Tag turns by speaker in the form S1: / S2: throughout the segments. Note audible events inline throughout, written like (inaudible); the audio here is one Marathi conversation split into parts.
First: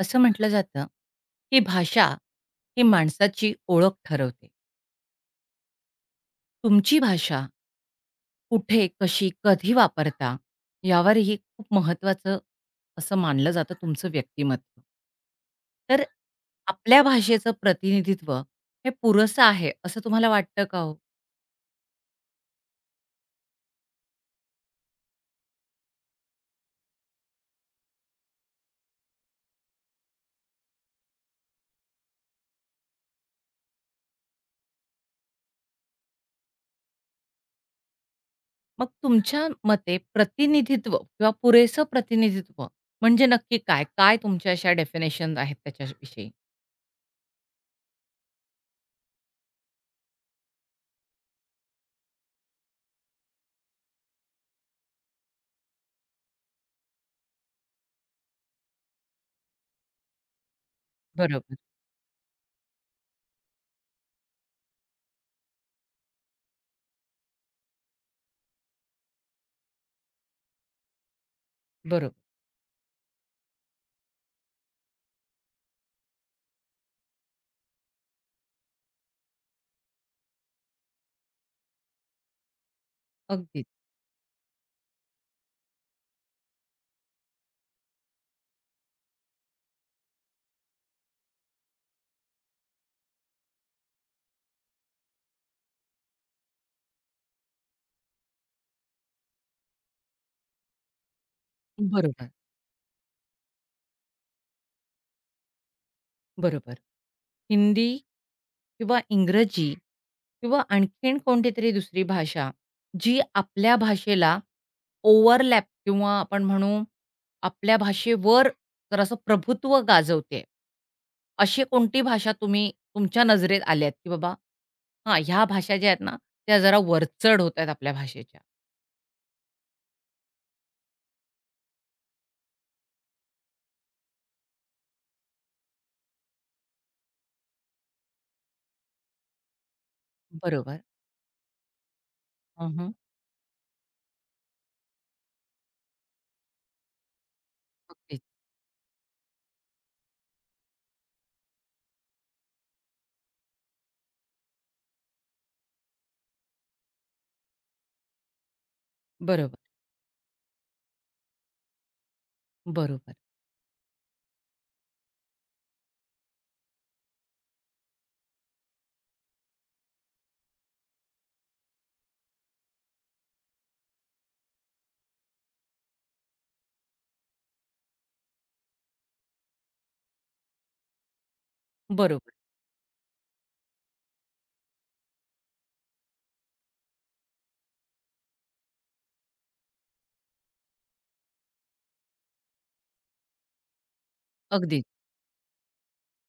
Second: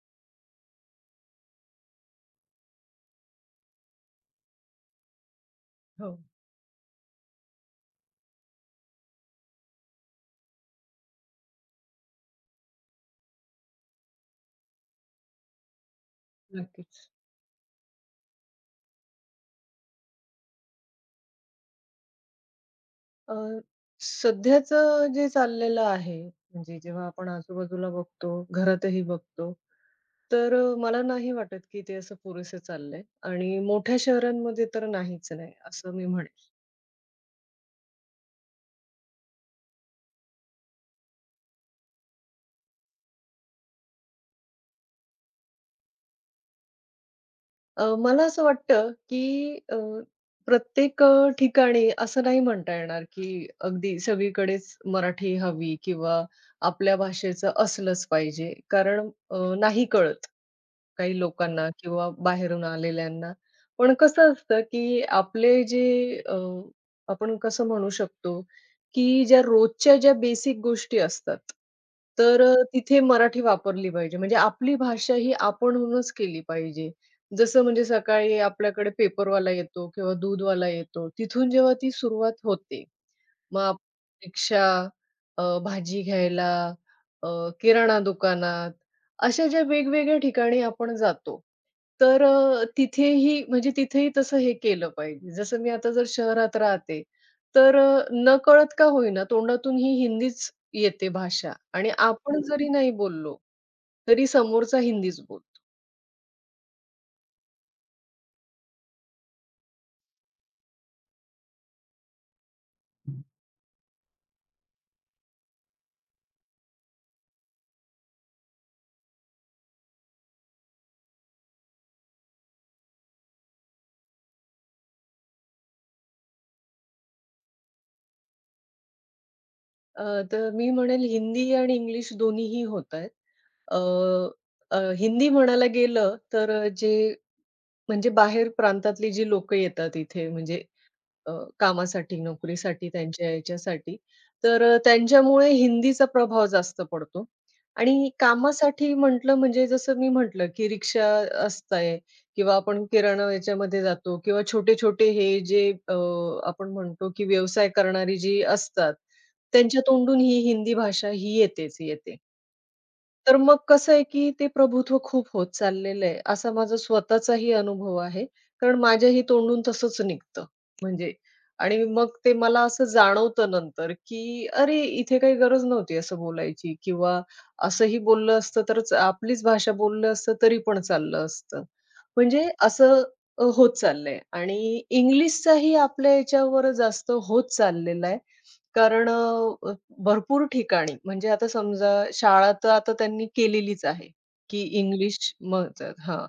S1: असं म्हटलं जातं, की भाषा ही माणसाची ओळख ठरवते.
S2: हो,
S1: तुमची भाषा कुठे, कशी, कधी वापरता यावरही खूप महत्त्वाचं असं मानलं जातं तुमचं व्यक्तिमत्व. तर आपल्या
S2: नक्कीच.
S1: भाषेचं प्रतिनिधित्व हे पुरेसं आहे असं तुम्हाला वाटतं का हो?
S2: अ, सध्याचं जे चाललेलं आहे, म्हणजे जेव्हा आपण आजूबाजूला बघतो, घरातही बघतो, तर मला नाही वाटत की ते असं पुरेसं चाललंय आणि मोठ्या शहरांमध्ये तर नाहीच नाही, असं मी म्हणेन.
S1: मग तुमच्या मते प्रतिनिधित्व किंवा पुरेसं प्रतिनिधित्व म्हणजे नक्की काय? काय तुमच्या अशा डेफिनेशन्स आहेत त्याच्याविषयी?
S2: मला असं वाटतं की प्रत्येक ठिकाणी असं नाही म्हणता येणार की अगदी सगळीकडेच मराठी हवी किंवा आपल्या भाषेचं असलंच पाहिजे, कारण नाही कळत. काही
S1: बरोबर,
S2: लोकांना किंवा बाहेरून आलेल्यांना. पण कसं असतं, की आपले जे आपण कसं म्हणू शकतो, की ज्या रोजच्या ज्या बेसिक गोष्टी असतात,
S1: बरोबर.
S2: तर तिथे मराठी वापरली पाहिजे. म्हणजे आपली भाषा ही आपणहूनच केली पाहिजे. जसं म्हणजे सकाळी आपल्याकडे पेपरवाला येतो किंवा दूधवाला येतो, तिथून जेव्हा ती सुरुवात होते. मग
S1: अगदीच.
S2: आपण रिक्षा, भाजी घ्यायला, किराणा दुकानात अशा ज्या वेगवेगळ्या ठिकाणी आपण जातो, तर तिथेही म्हणजे तिथेही तसं हे केलं पाहिजे. जसं मी आता जर शहरात राहते, तर नकळत का होईना तोंडातून ही हिंदीच येते भाषा आणि
S1: बरोबर,
S2: आपण जरी नाही बोललो, तरी समोरचा हिंदीच बोलतो.
S1: बरोबर. हिंदी किंवा इंग्रजी किंवा आणखीन कोणती तरी दुसरी भाषा, जी आपल्या भाषेला ओव्हरलॅप किंवा आपण म्हणू आपल्या भाषेवर जरासं प्रभुत्व गाजवते. अशी कोणती भाषा तुम्ही तुमच्या नजरेत आल्यात, की बाबा हां, ह्या भाषा ज्या आहेत ना, त्या जरा वरचढ होत आहेत आपल्या भाषेच्या.
S2: तर मी म्हणेल हिंदी आणि इंग्लिश दोन्हीही होतायत. अ, अ, हिंदी म्हणायला गेलं, तर जे म्हणजे बाहेर प्रांतातली जी लोकं येतात इथे म्हणजे
S1: बरोबर.
S2: अ, कामासाठी, नोकरीसाठी,
S1: हं,
S2: त्यांच्या याच्यासाठी. तर त्यांच्यामुळे हिंदीचा प्रभाव जास्त पडतो आणि
S1: अगदीच.
S2: कामासाठी म्हटलं म्हणजे जसं मी म्हटलं, की रिक्षा असते किंवा आपण किराणा याच्यामध्ये जातो किंवा छोटे-छोटे हे जे आपण म्हणतो, की व्यवसाय करणारी जी असतात,
S1: बरोबर.
S2: त्यांच्या तोंडून ही हिंदी भाषा ही येतेच येते.
S1: बरोबर.
S2: तर मग कसं आहे, की ते प्रभुत्व खूप होत चाललेलं आहे, असा माझा स्वतःचाही अनुभव आहे. कारण माझ्याही तोंडून तसंच निघतं म्हणजे आणि मग ते मला असं जाणवतं नंतर, की अरे, इथे काही गरज नव्हती असं बोलायची किंवा असंही बोललं असतं तरच आपलीच भाषा बोललं असतं तरी पण चाललं असतं.
S1: बरोबर.
S2: म्हणजे असं होत चाललंय आणि इंग्लिशचाही आपल्या याच्यावर जास्त होत चाललेला आहे. कारण भरपूर ठिकाणी म्हणजे आता समजा शाळा तर आता त्यांनी केलेलीच आहे, की
S1: अगदीच.
S2: इंग्लिश मग हां.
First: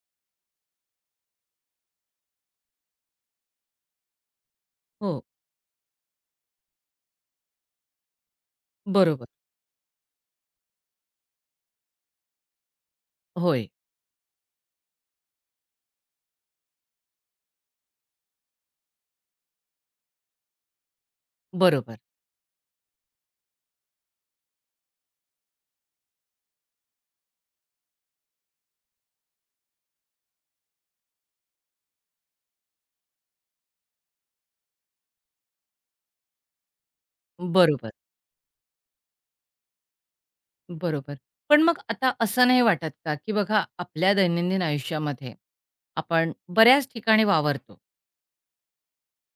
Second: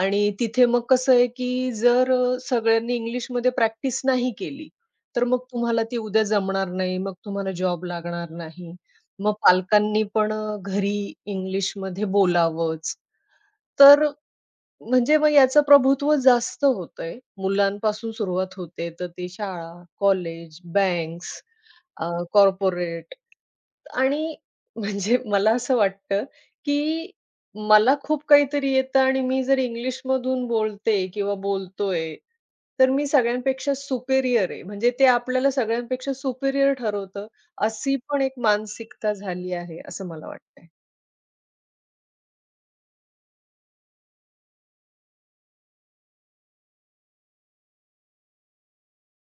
S2: आणि तिथे मग कसं आहे, की जर सगळ्यांनी इंग्लिशमध्ये प्रॅक्टिस नाही केली,
S1: हो.
S2: तर मग तुम्हाला ती उद्या जमणार नाही. मग तुम्हाला जॉब लागणार नाही.
S1: बरोबर.
S2: मग पालकांनी पण घरी इंग्लिशमध्ये बोलावंच.
S1: होय.
S2: तर म्हणजे मग याचं प्रभुत्व जास्त होतंय. मुलांपासून सुरुवात होते, तर ती शाळा, कॉलेज, बँक्स,
S1: बरोबर.
S2: कॉर्पोरेट आणि (laughs) म्हणजे मला असं वाटतं, की मला खूप काहीतरी येतं आणि मी जर इंग्लिशमधून बोलते किंवा बोलतोय, तर मी सगळ्यांपेक्षा सुपेरियर आहे. म्हणजे ते आपल्याला सगळ्यांपेक्षा सुपेरियर ठरवतं,
S1: बरोबर.
S2: अशी पण एक मानसिकता झाली आहे, असं मला वाटतंय.
S1: बरोबर. पण मग आता असं नाही वाटत का, की बघा आपल्या दैनंदिन आयुष्यामध्ये आपण बऱ्याच ठिकाणी वावरतो.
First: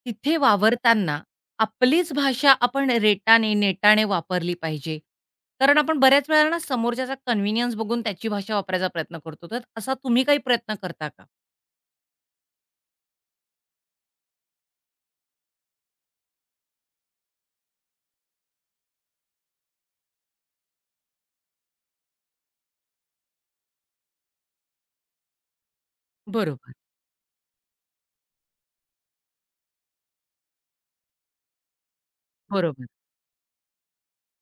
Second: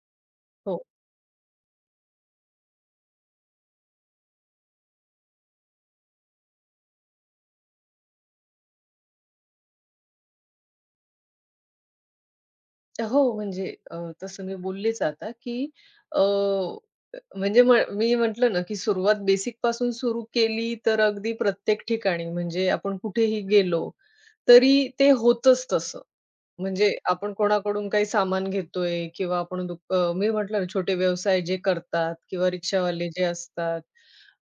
S1: तिथे
S2: हो.
S1: वावरताना आपलीच भाषा आपण रेटाने, नेटाने वापरली पाहिजे. कारण आपण बऱ्याच वेळेला ना समोरच्याचा कन्व्हिनियन्स बघून त्याची भाषा वापरायचा प्रयत्न करतो. तर असा तुम्ही काही प्रयत्न करता का?
S2: हो, म्हणजे तसं मी बोललेच आता, की अ, म्हणजे मी म्हटलं ना, की सुरुवात बेसिकपासून सुरू केली, तर अगदी प्रत्येक ठिकाणी म्हणजे आपण कुठेही गेलो तरी ते होतंच तसं.
S1: बरोबर,
S2: म्हणजे आपण कोणाकडून काही सामान घेतोय किंवा आपण मी म्हटलं ना, छोटे व्यवसाय जे करतात किंवा
S1: बरोबर,
S2: रिक्षावाले जे असतात.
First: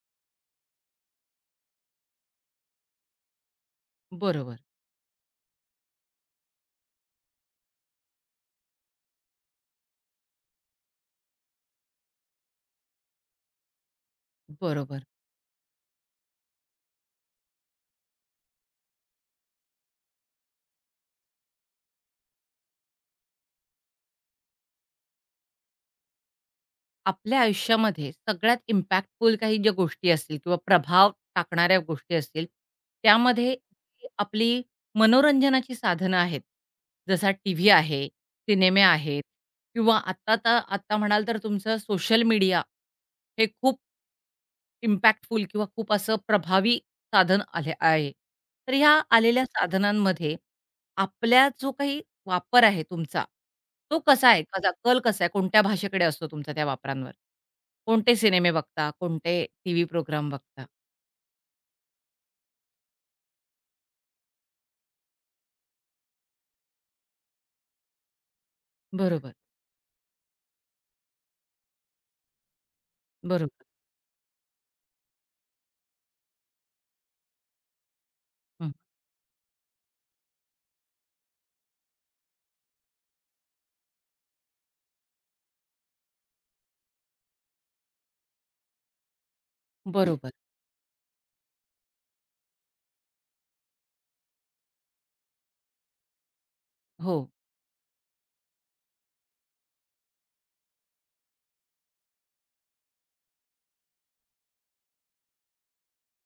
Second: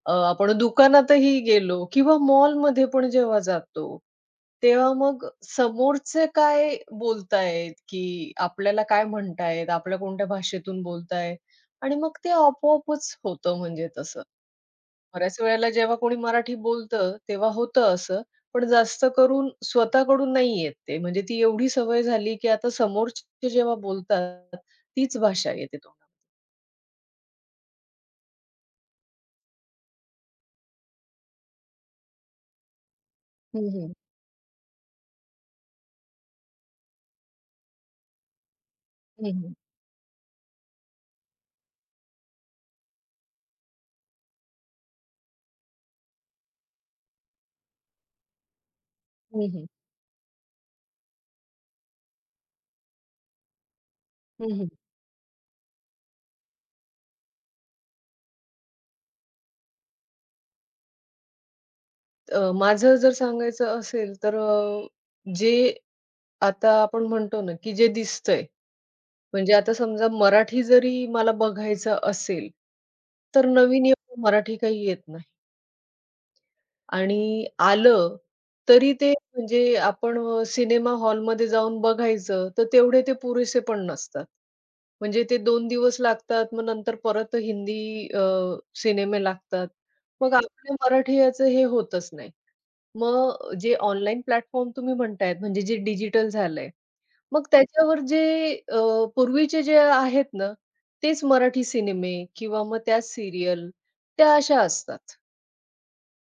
S2: आपण दुकानातही गेलो किंवा मॉलमध्ये पण जेव्हा जातो,
S1: बरोबर,
S2: तेव्हा मग समोरचे काय बोलतायत, की आपल्याला काय म्हणतायत, आपल्या कोणत्या भाषेतून बोलतायत आणि मग ते आपोआपच होतं म्हणजे तसं.
S1: बरोबर.
S2: बऱ्याच वेळेला जेव्हा कोणी मराठी बोलतं, तेव्हा होतं असं. पण जास्त करून स्वतःकडून नाही येत ते. म्हणजे ती एवढी सवय झाली, की आता समोरचे जेव्हा बोलतात, तीच भाषा येते तोंडामध्ये.
S1: आपल्या आयुष्यामध्ये सगळ्यात इम्पॅक्टफुल काही ज्या गोष्टी असतील किंवा प्रभाव टाकणाऱ्या गोष्टी असतील, त्यामध्ये
S2: हं, हं.
S1: जी आपली मनोरंजनाची साधनं आहेत, जसा टीव्ही आहे, सिनेमे आहेत
S2: हं, हं.
S1: किंवा आत्ता तर आत्ता म्हणाल तर तुमचं सोशल मीडिया हे खूप इम्पॅक्टफुल किंवा खूप असं प्रभावी साधन आले आहे. तर ह्या आलेल्या
S2: हं, हं.
S1: साधनांमध्ये आपल्या जो काही वापर आहे तुमचा, तो कसा आहे?
S2: हं, हं.
S1: कसा आहे? कोणत्या भाषेकडे असतो तुमचा त्या वापरांवर? कोणते सिनेमे बघता? कोणते टीव्ही प्रोग्राम बघता?
S2: माझं जर सांगायचं असेल, तर जे आता आपण म्हणतो ना, की जे दिसतंय,
S1: बरोबर,
S2: म्हणजे आता समजा मराठी जरी मला बघायचं असेल, तर
S1: बरोबर.
S2: नवीन एवढं मराठी काही येत नाही. आणि आलं,
S1: हं.
S2: तरी ते म्हणजे आपण सिनेमा हॉलमध्ये जाऊन बघायचं, तर तेवढे ते पुरेसे पण नसतात. म्हणजे ते दोन दिवस लागतात, मग नंतर परत हिंदी सिनेमे लागतात.
S1: बरोबर.
S2: मग आपल्या मराठी याचं हे होतच नाही. मग जे ऑनलाईन प्लॅटफॉर्म तुम्ही म्हणताय, म्हणजे जे डिजिटल झालंय,
S1: हो,
S2: मग त्याच्यावर जे अ, पूर्वीचे जे आहेत ना, तेच मराठी सिनेमे किंवा मग त्या सीरियल, त्या अशा असतात.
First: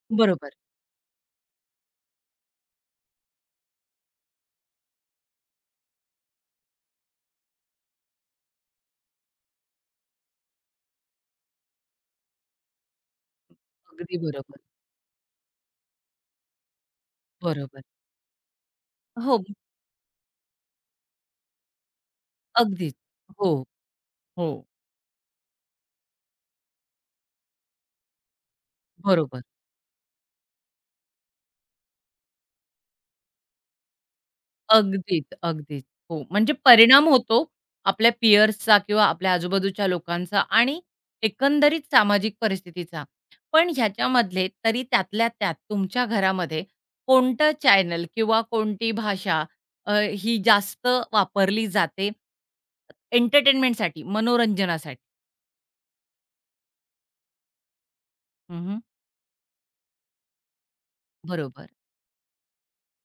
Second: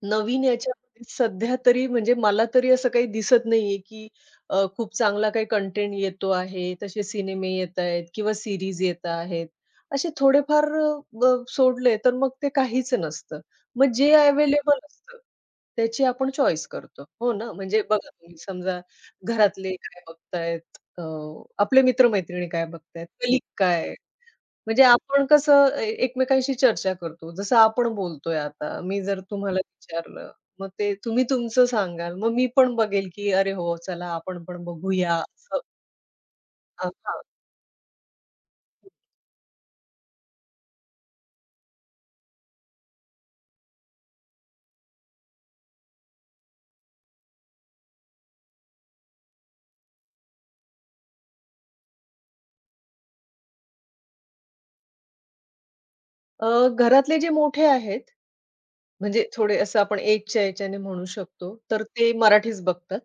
S2: नवीन
S1: बरोबर.
S2: याच्यामध्ये सध्या तरी म्हणजे मला तरी असं काही दिसत नाहीये, की खूप चांगला काही कंटेंट येतो आहे. तसे सिनेमे येतायत किंवा सीरीज येत आहेत. असे थोडेफार ब सोडले तर मग ते काहीच नसतं. मग जे
S1: अगदी बरोबर.
S2: अवेलेबल असतं, त्याची आपण चॉईस करतो. हो ना?
S1: बरोबर.
S2: म्हणजे बघा तुम्ही समजा
S1: हो,
S2: घरातले काय बघतायत, आपले मित्र काय
S1: अगदीच.
S2: बघतायत, कलीग
S1: हो,
S2: काय
S1: हो.
S2: म्हणजे आपण कसं एकमेकांशी चर्चा करतो. जसं आपण बोलतोय आता, मी जर
S1: बरोबर.
S2: तुम्हाला विचारलं, मग ते तुम्ही तुमचं सांगाल. मग मी पण बघेल, की "अरे हो, चला आपण पण बघूया."
S1: अगदीच,
S2: असं
S1: अगदीच. हो, म्हणजे परिणाम
S2: हां.
S1: होतो आपल्या पियर्सचा किंवा आपल्या आजूबाजूच्या लोकांचा आणि एकंदरीत सामाजिक परिस्थितीचा. पण ह्याच्यामधले तरी त्यातल्या त्यात तुमच्या घरामध्ये कोणतं चॅनल किंवा कोणती भाषा अ, ही जास्त वापरली जाते एंटरटेनमेंटसाठी, मनोरंजनासाठी?
S2: घरातले जे मोठे आहेत,
S1: हं,
S2: म्हणजे थोडे असं आपण एजच्या याच्याने म्हणू शकतो,
S1: बरोबर.
S2: तर ते मराठीच बघतात.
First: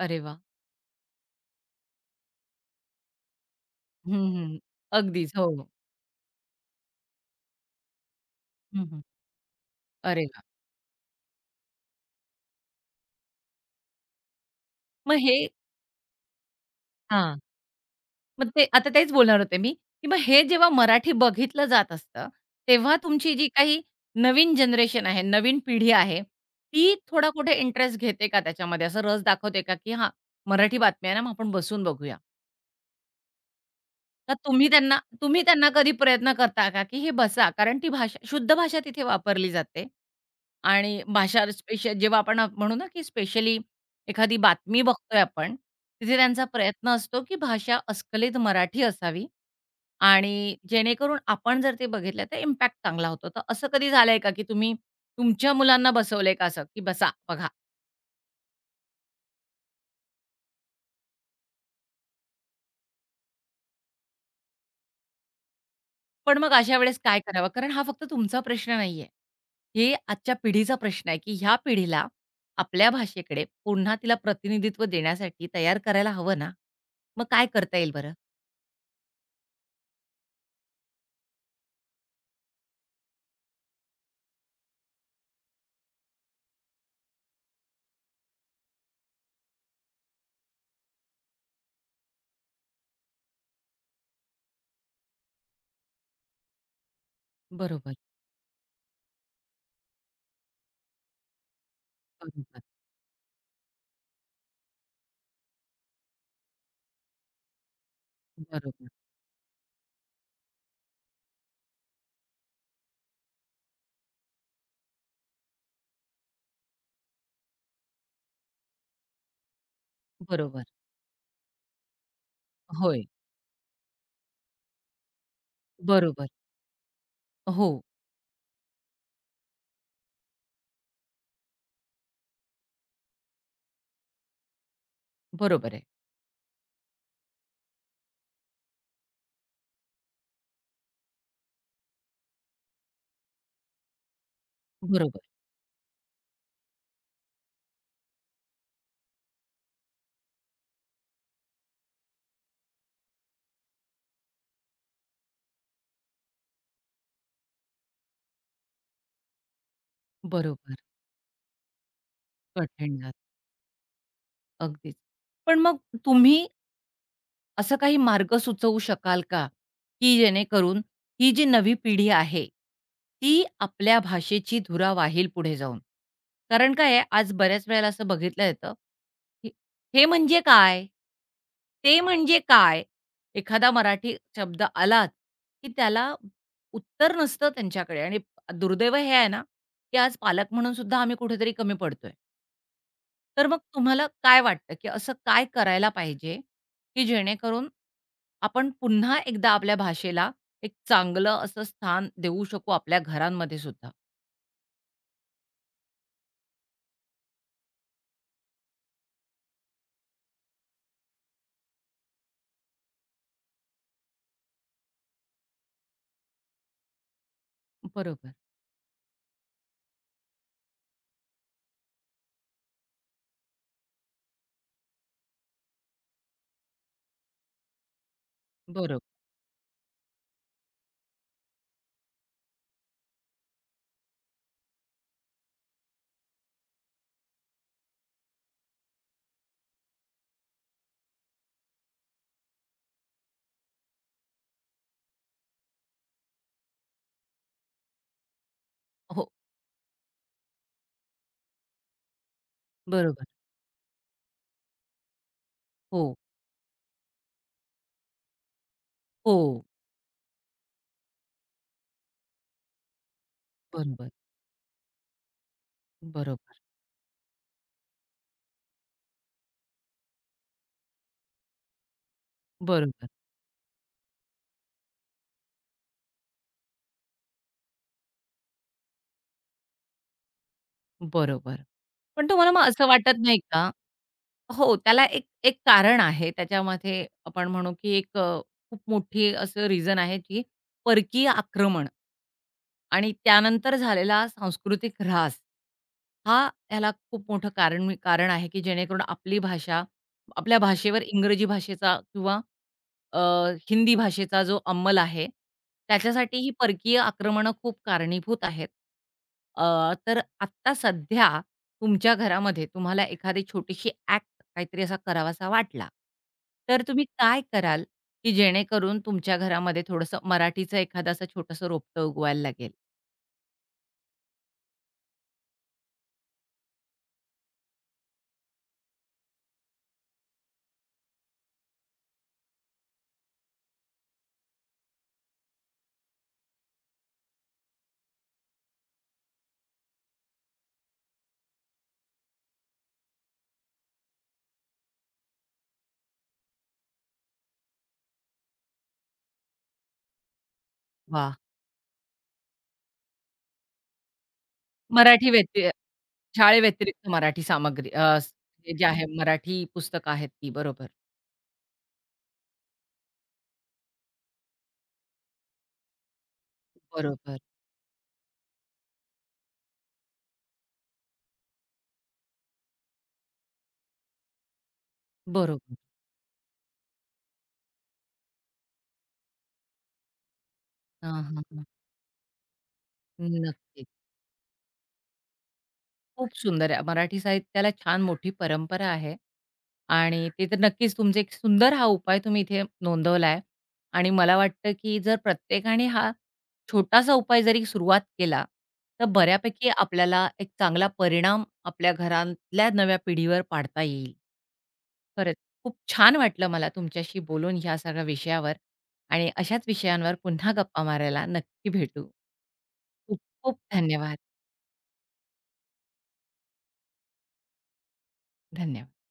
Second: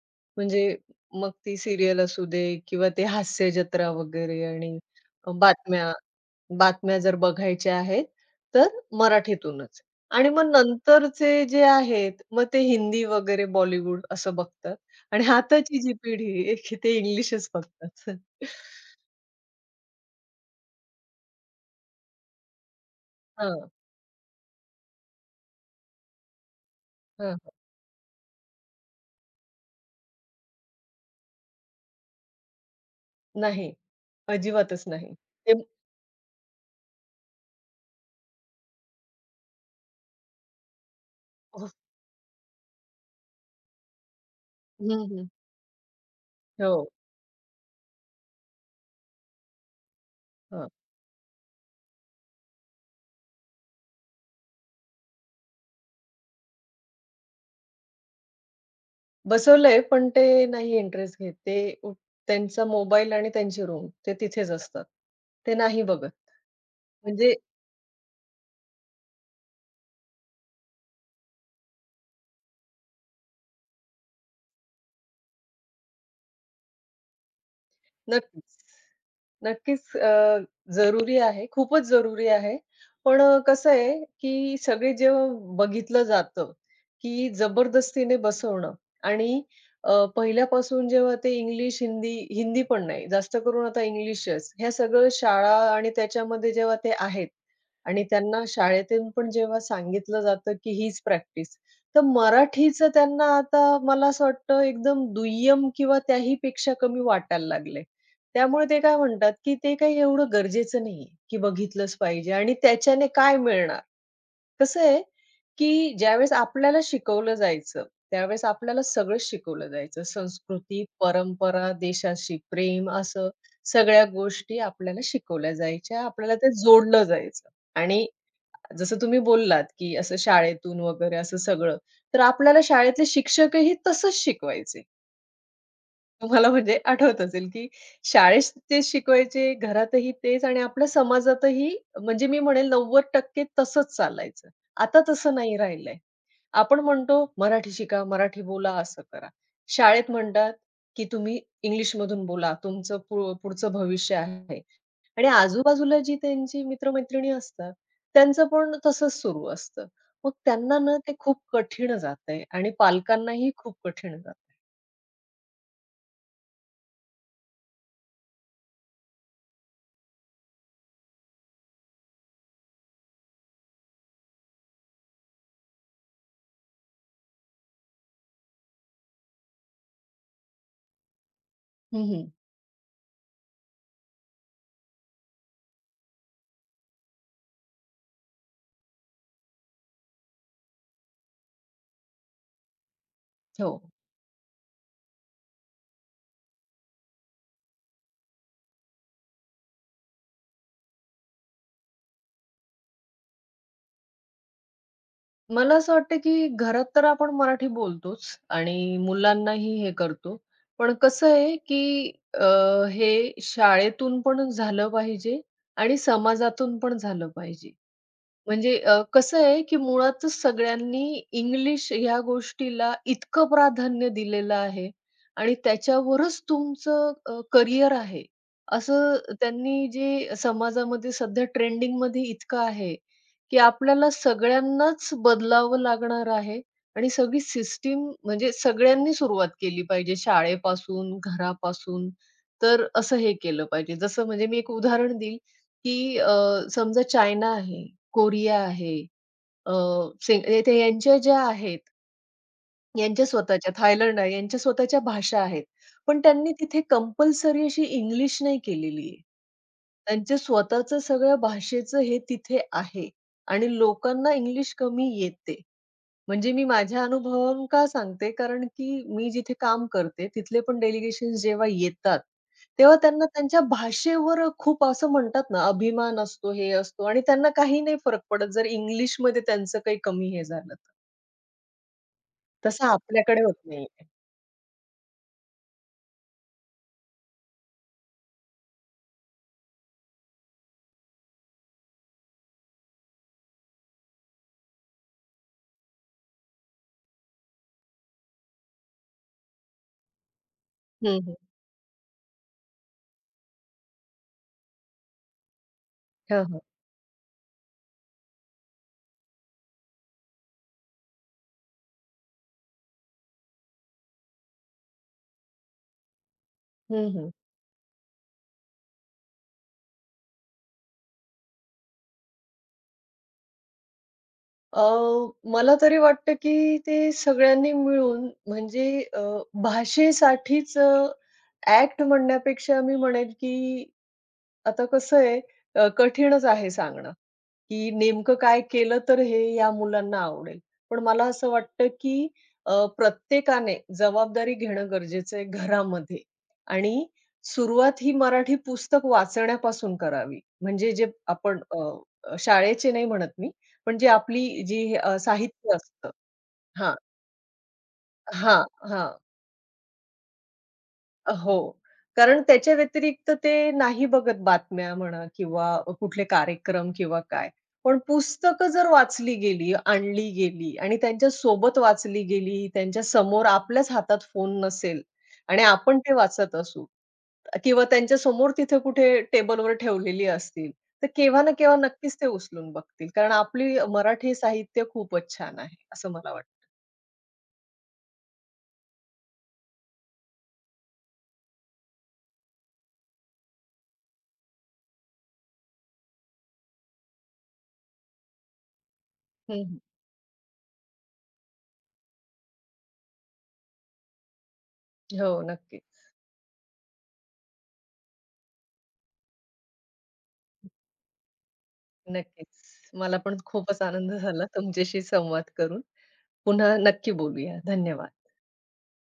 S1: अरे वाह!
S2: म्हणजे मग ती सीरियल असू दे किंवा ते हास्य जत्रा
S1: हं,
S2: वगैरे
S1: हं.
S2: आणि
S1: अगदीच. हो.
S2: बातम्या बातम्या जर बघायच्या आहेत, तर
S1: हं, हं.
S2: मराठीतूनच.
S1: अरे
S2: आणि
S1: वाह!
S2: मग नंतरचे जे आहेत, मग ते हिंदी वगैरे बॉलिवूड असं बघतात
S1: मग
S2: आणि
S1: हे
S2: आताची जी पिढी आहे की ते
S1: हां.
S2: इंग्लिशच बघतात.
S1: मग ते आता
S2: (laughs)
S1: तेच बोलणार होते मी, की मग हे जेव्हा मराठी बघितलं जात असतं, तेव्हा तुमची जी
S2: हां,
S1: काही नवीन जनरेशन आहे, नवीन पिढी आहे, ती थोडा
S2: हां, हां.
S1: कुठे इंटरेस्ट घेते का त्याच्यामध्ये? असा रस दाखवते का, की हां, मराठी बातम्या आहे ना, मग आपण बसून बघूया?
S2: नाही,
S1: तर
S2: अजिबातच नाही.
S1: तुम्ही
S2: ते
S1: त्यांना कधी प्रयत्न करता का, की हे बसा. कारण ती भाषा शुद्ध भाषा तिथे वापरली जाते आणि भाषा
S2: हो.
S1: स्पेशल जेव्हा आपण म्हणू ना, की स्पेशली एखादी बातमी
S2: हं,
S1: बघतोय
S2: हं.
S1: आपण, तिथे त्यांचा प्रयत्न
S2: हो,
S1: असतो, की भाषा अस्खलित मराठी असावी आणि
S2: हां.
S1: जेणेकरून आपण जर ते बघितलं तर इम्पॅक्ट चांगला होतो. तर असं कधी झालंय का, की तुम्ही तुमच्या मुलांना बसवलंय का असं, की बसा बघा?
S2: बसवलंय पण ते नाही इंटरेस्ट घेत. ते उ त्यांचा मोबाईल आणि त्यांची रूम ते तिथेच असतात. ते नाही बघत.
S1: पण मग अशा वेळेस काय
S2: म्हणजे
S1: करावं? कारण हा फक्त तुमचा प्रश्न नाहीये. हे आजच्या पिढीचा प्रश्न आहे, की ह्या पिढीला आपल्या भाषेकडे पुन्हा तिला प्रतिनिधित्व देण्यासाठी तयार करायला हवं ना? मग काय करता येईल बरं?
S2: नक्कीच. नक्कीच जरुरी आहे, खूपच जरुरी आहे. पण कसं आहे, की सगळे जेव्हा बघितलं जातं, की जबरदस्तीने बसवणं आणि पहिल्यापासून जेव्हा ते इंग्लिश, हिंदी हिंदी पण नाही, जास्त करून आता इंग्लिशच. ह्या सगळं शाळा आणि त्याच्यामध्ये जेव्हा ते आहेत
S1: बरोबर,
S2: आणि त्यांना शाळेतून पण जेव्हा सांगितलं जातं, की हीच प्रॅक्टिस. तर
S1: बरोबर,
S2: मराठीचं त्यांना आता मला असं वाटतं एकदम दुय्यम किंवा त्याहीपेक्षा कमी वाटायला लागलंय. त्यामुळे
S1: बरोबर,
S2: ते काय म्हणतात, की ते काही एवढं गरजेचं नाहीये, की बघितलंच पाहिजे आणि त्याच्याने काय मिळणार? कसं आहे, की ज्यावेळेस आपल्याला शिकवलं जायचं, त्यावेळेस आपल्याला सगळंच शिकवलं जायचं.
S1: बरोबर.
S2: संस्कृती, परंपरा, देशाशी प्रेम
S1: होय,
S2: असं सगळ्या गोष्टी आपल्याला शिकवल्या जायच्या.
S1: बरोबर.
S2: आपल्याला ते जोडलं जायचं
S1: हो,
S2: आणि जसं तुम्ही बोललात, की असं शाळेतून वगैरे असं सगळं. तर आपल्याला शाळेतले शिक्षकही तसंच शिकवायचे.
S1: बरोबर आहे.
S2: तुम्हाला म्हणजे आठवत असेल, की शाळेत ते शिकवायचे, घरातही तेच आणि आपल्या समाजातही म्हणजे मी म्हणेल 90% तसंच चालायचं. आता
S1: बरोबर,
S2: तसं नाही राहिलंय. आपण म्हणतो, "मराठी शिका, मराठी बोला, असं करा." शाळेत म्हणतात, की "तुम्ही इंग्लिशमधून बोला, तुमचं पुढचं भविष्य आहे." आणि आजूबाजूला जी त्यांची मित्र असतात, त्यांचं पण तसंच सुरू असतं. मग
S1: बरोबर.
S2: त्यांना ना ते खूप कठीण जातंय आणि
S1: कठीण जातं.
S2: पालकांनाही खूप कठीण जातं.
S1: अगदीच. पण मग तुम्ही असा काही मार्ग सुचवू शकाल का, की जेणेकरून ही जी नवी पिढी आहे, ती आपल्या भाषेची धुरा वाहील पुढे जाऊन? कारण काय आहे, आज बऱ्याच वेळेला असं बघितलं येतं, की "हे म्हणजे काय? ते
S2: हं,
S1: म्हणजे काय?" एखादा मराठी शब्द आलाच, की त्याला उत्तर नसतं त्यांच्याकडे आणि दुर्दैव हे आहे ना, की आज पालक म्हणून सुद्धा आम्ही कुठेतरी कमी पडतोय. तर मग
S2: हो.
S1: तुम्हाला काय वाटतं, की असं काय करायला पाहिजे? की जेणेकरून आपण पुन्हा एकदा आपल्या भाषेला एक चांगलं असं स्थान देऊ शकू आपल्या घरांमध्ये सुद्धा.
S2: मला असं वाटतं, की घरात तर आपण मराठी बोलतोच आणि मुलांनाही हे करतो. पण कसं आहे, की अ, हे शाळेतून पण झालं पाहिजे आणि समाजातून पण झालं पाहिजे.
S1: बरोबर,
S2: म्हणजे कसं आहे, की मुळातच सगळ्यांनी इंग्लिश ह्या गोष्टीला इतकं प्राधान्य दिलेलं आहे आणि त्याच्यावरच तुमचं करियर आहे.
S1: बरोबर.
S2: असं त्यांनी जे समाजामध्ये सध्या ट्रेंडिंगमध्ये इतकं आहे, की आपल्याला सगळ्यांनाच बदलावं लागणार आहे आणि सगळी सिस्टीम म्हणजे सगळ्यांनी सुरुवात केली पाहिजे शाळेपासून, घरापासून. तर असं हे केलं पाहिजे. जसं म्हणजे मी एक उदाहरण देईल, की समजा चायना आहे, कोरिया आहे,
S1: हो,
S2: अ, सिंग इथे यांच्या ज्या आहेत,
S1: बरोबर.
S2: यांच्या स्वतःच्या थायलंड आहे, यांच्या स्वतःच्या भाषा आहेत.
S1: हो,
S2: पण त्यांनी तिथे कंपल्सरी अशी इंग्लिश नाही केलेली आहे.
S1: हो.
S2: त्यांचं स्वतःचं सगळ्या भाषेचं हे तिथे आहे आणि
S1: बरोबर,
S2: लोकांना इंग्लिश कमी येते. म्हणजे
S1: बरोबर,
S2: मी माझ्या अनुभवावरून का सांगते, कारण की मी जिथे काम करते, तिथले पण डेलिगेशन्स जेव्हा येतात, तेव्हा
S1: बरोबर,
S2: त्यांना त्यांच्या भाषेवर खूप असं म्हणतात ना, अभिमान असतो, हे असतो आणि त्यांना काही नाही फरक पडत, जर इंग्लिशमध्ये त्यांचं काही कमी हे झालं तर.
S1: बरोबर. पण तुम्हाला मग असं
S2: तसं
S1: वाटत नाही
S2: आपल्याकडे होत
S1: का
S2: नाहीये.
S1: हो, त्याला एक एक कारण आहे. त्याच्यामध्ये आपण म्हणू, की एक खूप मोठी असं रिझन आहे, की परकीय आक्रमण आणि त्यानंतर झालेला सांस्कृतिक ऱ्हास. हा ह्याला खूप मोठं कारण आहे, की जेणेकरून आपली भाषा आपल्या भाषेवर
S2: हं, हं.
S1: इंग्रजी भाषेचा किंवा अ, हिंदी भाषेचा जो अंमल आहे, त्याच्यासाठी
S2: हां,
S1: ही
S2: हां.
S1: परकीय आक्रमणं खूप कारणीभूत आहेत. अ, तर आत्ता सध्या तुमच्या घरामध्ये तुम्हाला एखादी छोटीशी ॲक्ट काहीतरी असा करावासा वाटला, तर तुम्ही
S2: हं, हं.
S1: काय कराल, की जेणेकरून तुमच्या घरामध्ये थोडंसं मराठीचं एखादं असं छोटंसं रोपटं उगवायला लागेल?
S2: अ, मला तरी वाटतं, की ते सगळ्यांनी मिळून म्हणजे अ, भाषेसाठीच म्हणण्यापेक्षा मी म्हणेल, की आता कसं आहे कठीणच आहे सांगणं, की नेमकं काय केलं तर हे या मुलांना आवडेल. पण मला असं वाटतं, की प्रत्येकाने जबाबदारी घेणं गरजेचं आहे घरामध्ये आणि सुरुवात ही मराठी पुस्तक वाचण्यापासून करावी. म्हणजे जे
S1: वाह!
S2: आपण अ, अ, शाळेचे नाही म्हणत मी, पण जे आपली जी
S1: मराठी व्यति
S2: साहित्य असतं हां,
S1: शाळेव्यतिरिक्त मराठी सामग्री अ, स
S2: हां,
S1: जे आहे
S2: हां.
S1: मराठी पुस्तकं आहेत ती. बरोबर.
S2: हो. कारण त्याच्या व्यतिरिक्त ते नाही बघत बातम्या म्हणा किंवा कुठले कार्यक्रम किंवा
S1: बरोबर,
S2: काय. पण पुस्तकं जर वाचली गेली, आणली गेली आणि त्यांच्या सोबत वाचली गेली, त्यांच्या समोर आपल्याच हातात फोन नसेल आणि
S1: बरोबर.
S2: आपण ते वाचत असू किंवा त्यांच्या समोर तिथे कुठे टेबलवर ठेवलेली असतील, तर
S1: हां,
S2: केव्हा
S1: हां,
S2: ना
S1: हां.
S2: केव्हा नक्कीच ते उचलून बघतील. कारण आपली
S1: नक्कीच.
S2: मराठी साहित्य खूपच छान आहे, असं
S1: खूप
S2: मला वाटतं.
S1: सुंदर आहे. मराठी साहित्याला छान मोठी परंपरा आहे. आणि ते तर नक्कीच तुमचे एक सुंदर हा उपाय तुम्ही इथे नोंदवलाय आणि मला वाटतं, की जर प्रत्येकाने हा छोटासा उपाय जरी सुरुवात केला, तर बऱ्यापैकी
S2: हं,
S1: आपल्याला एक चांगला परिणाम आपल्या घरातल्या नव्या पिढीवर पाडता येईल.
S2: हो,
S1: खरंच खूप
S2: नक्की.
S1: छान वाटलं मला तुमच्याशी बोलून ह्या सगळ्या विषयावर आणि अशाच विषयांवर पुन्हा गप्पा मारायला नक्की भेटू.
S2: नक्कीच. मला
S1: खूप
S2: पण
S1: खूप
S2: खूपच आनंद
S1: धन्यवाद.
S2: झाला तुमच्याशी संवाद करून. पुन्हा नक्की बोलूया. धन्यवाद.
S1: धन्यवाद.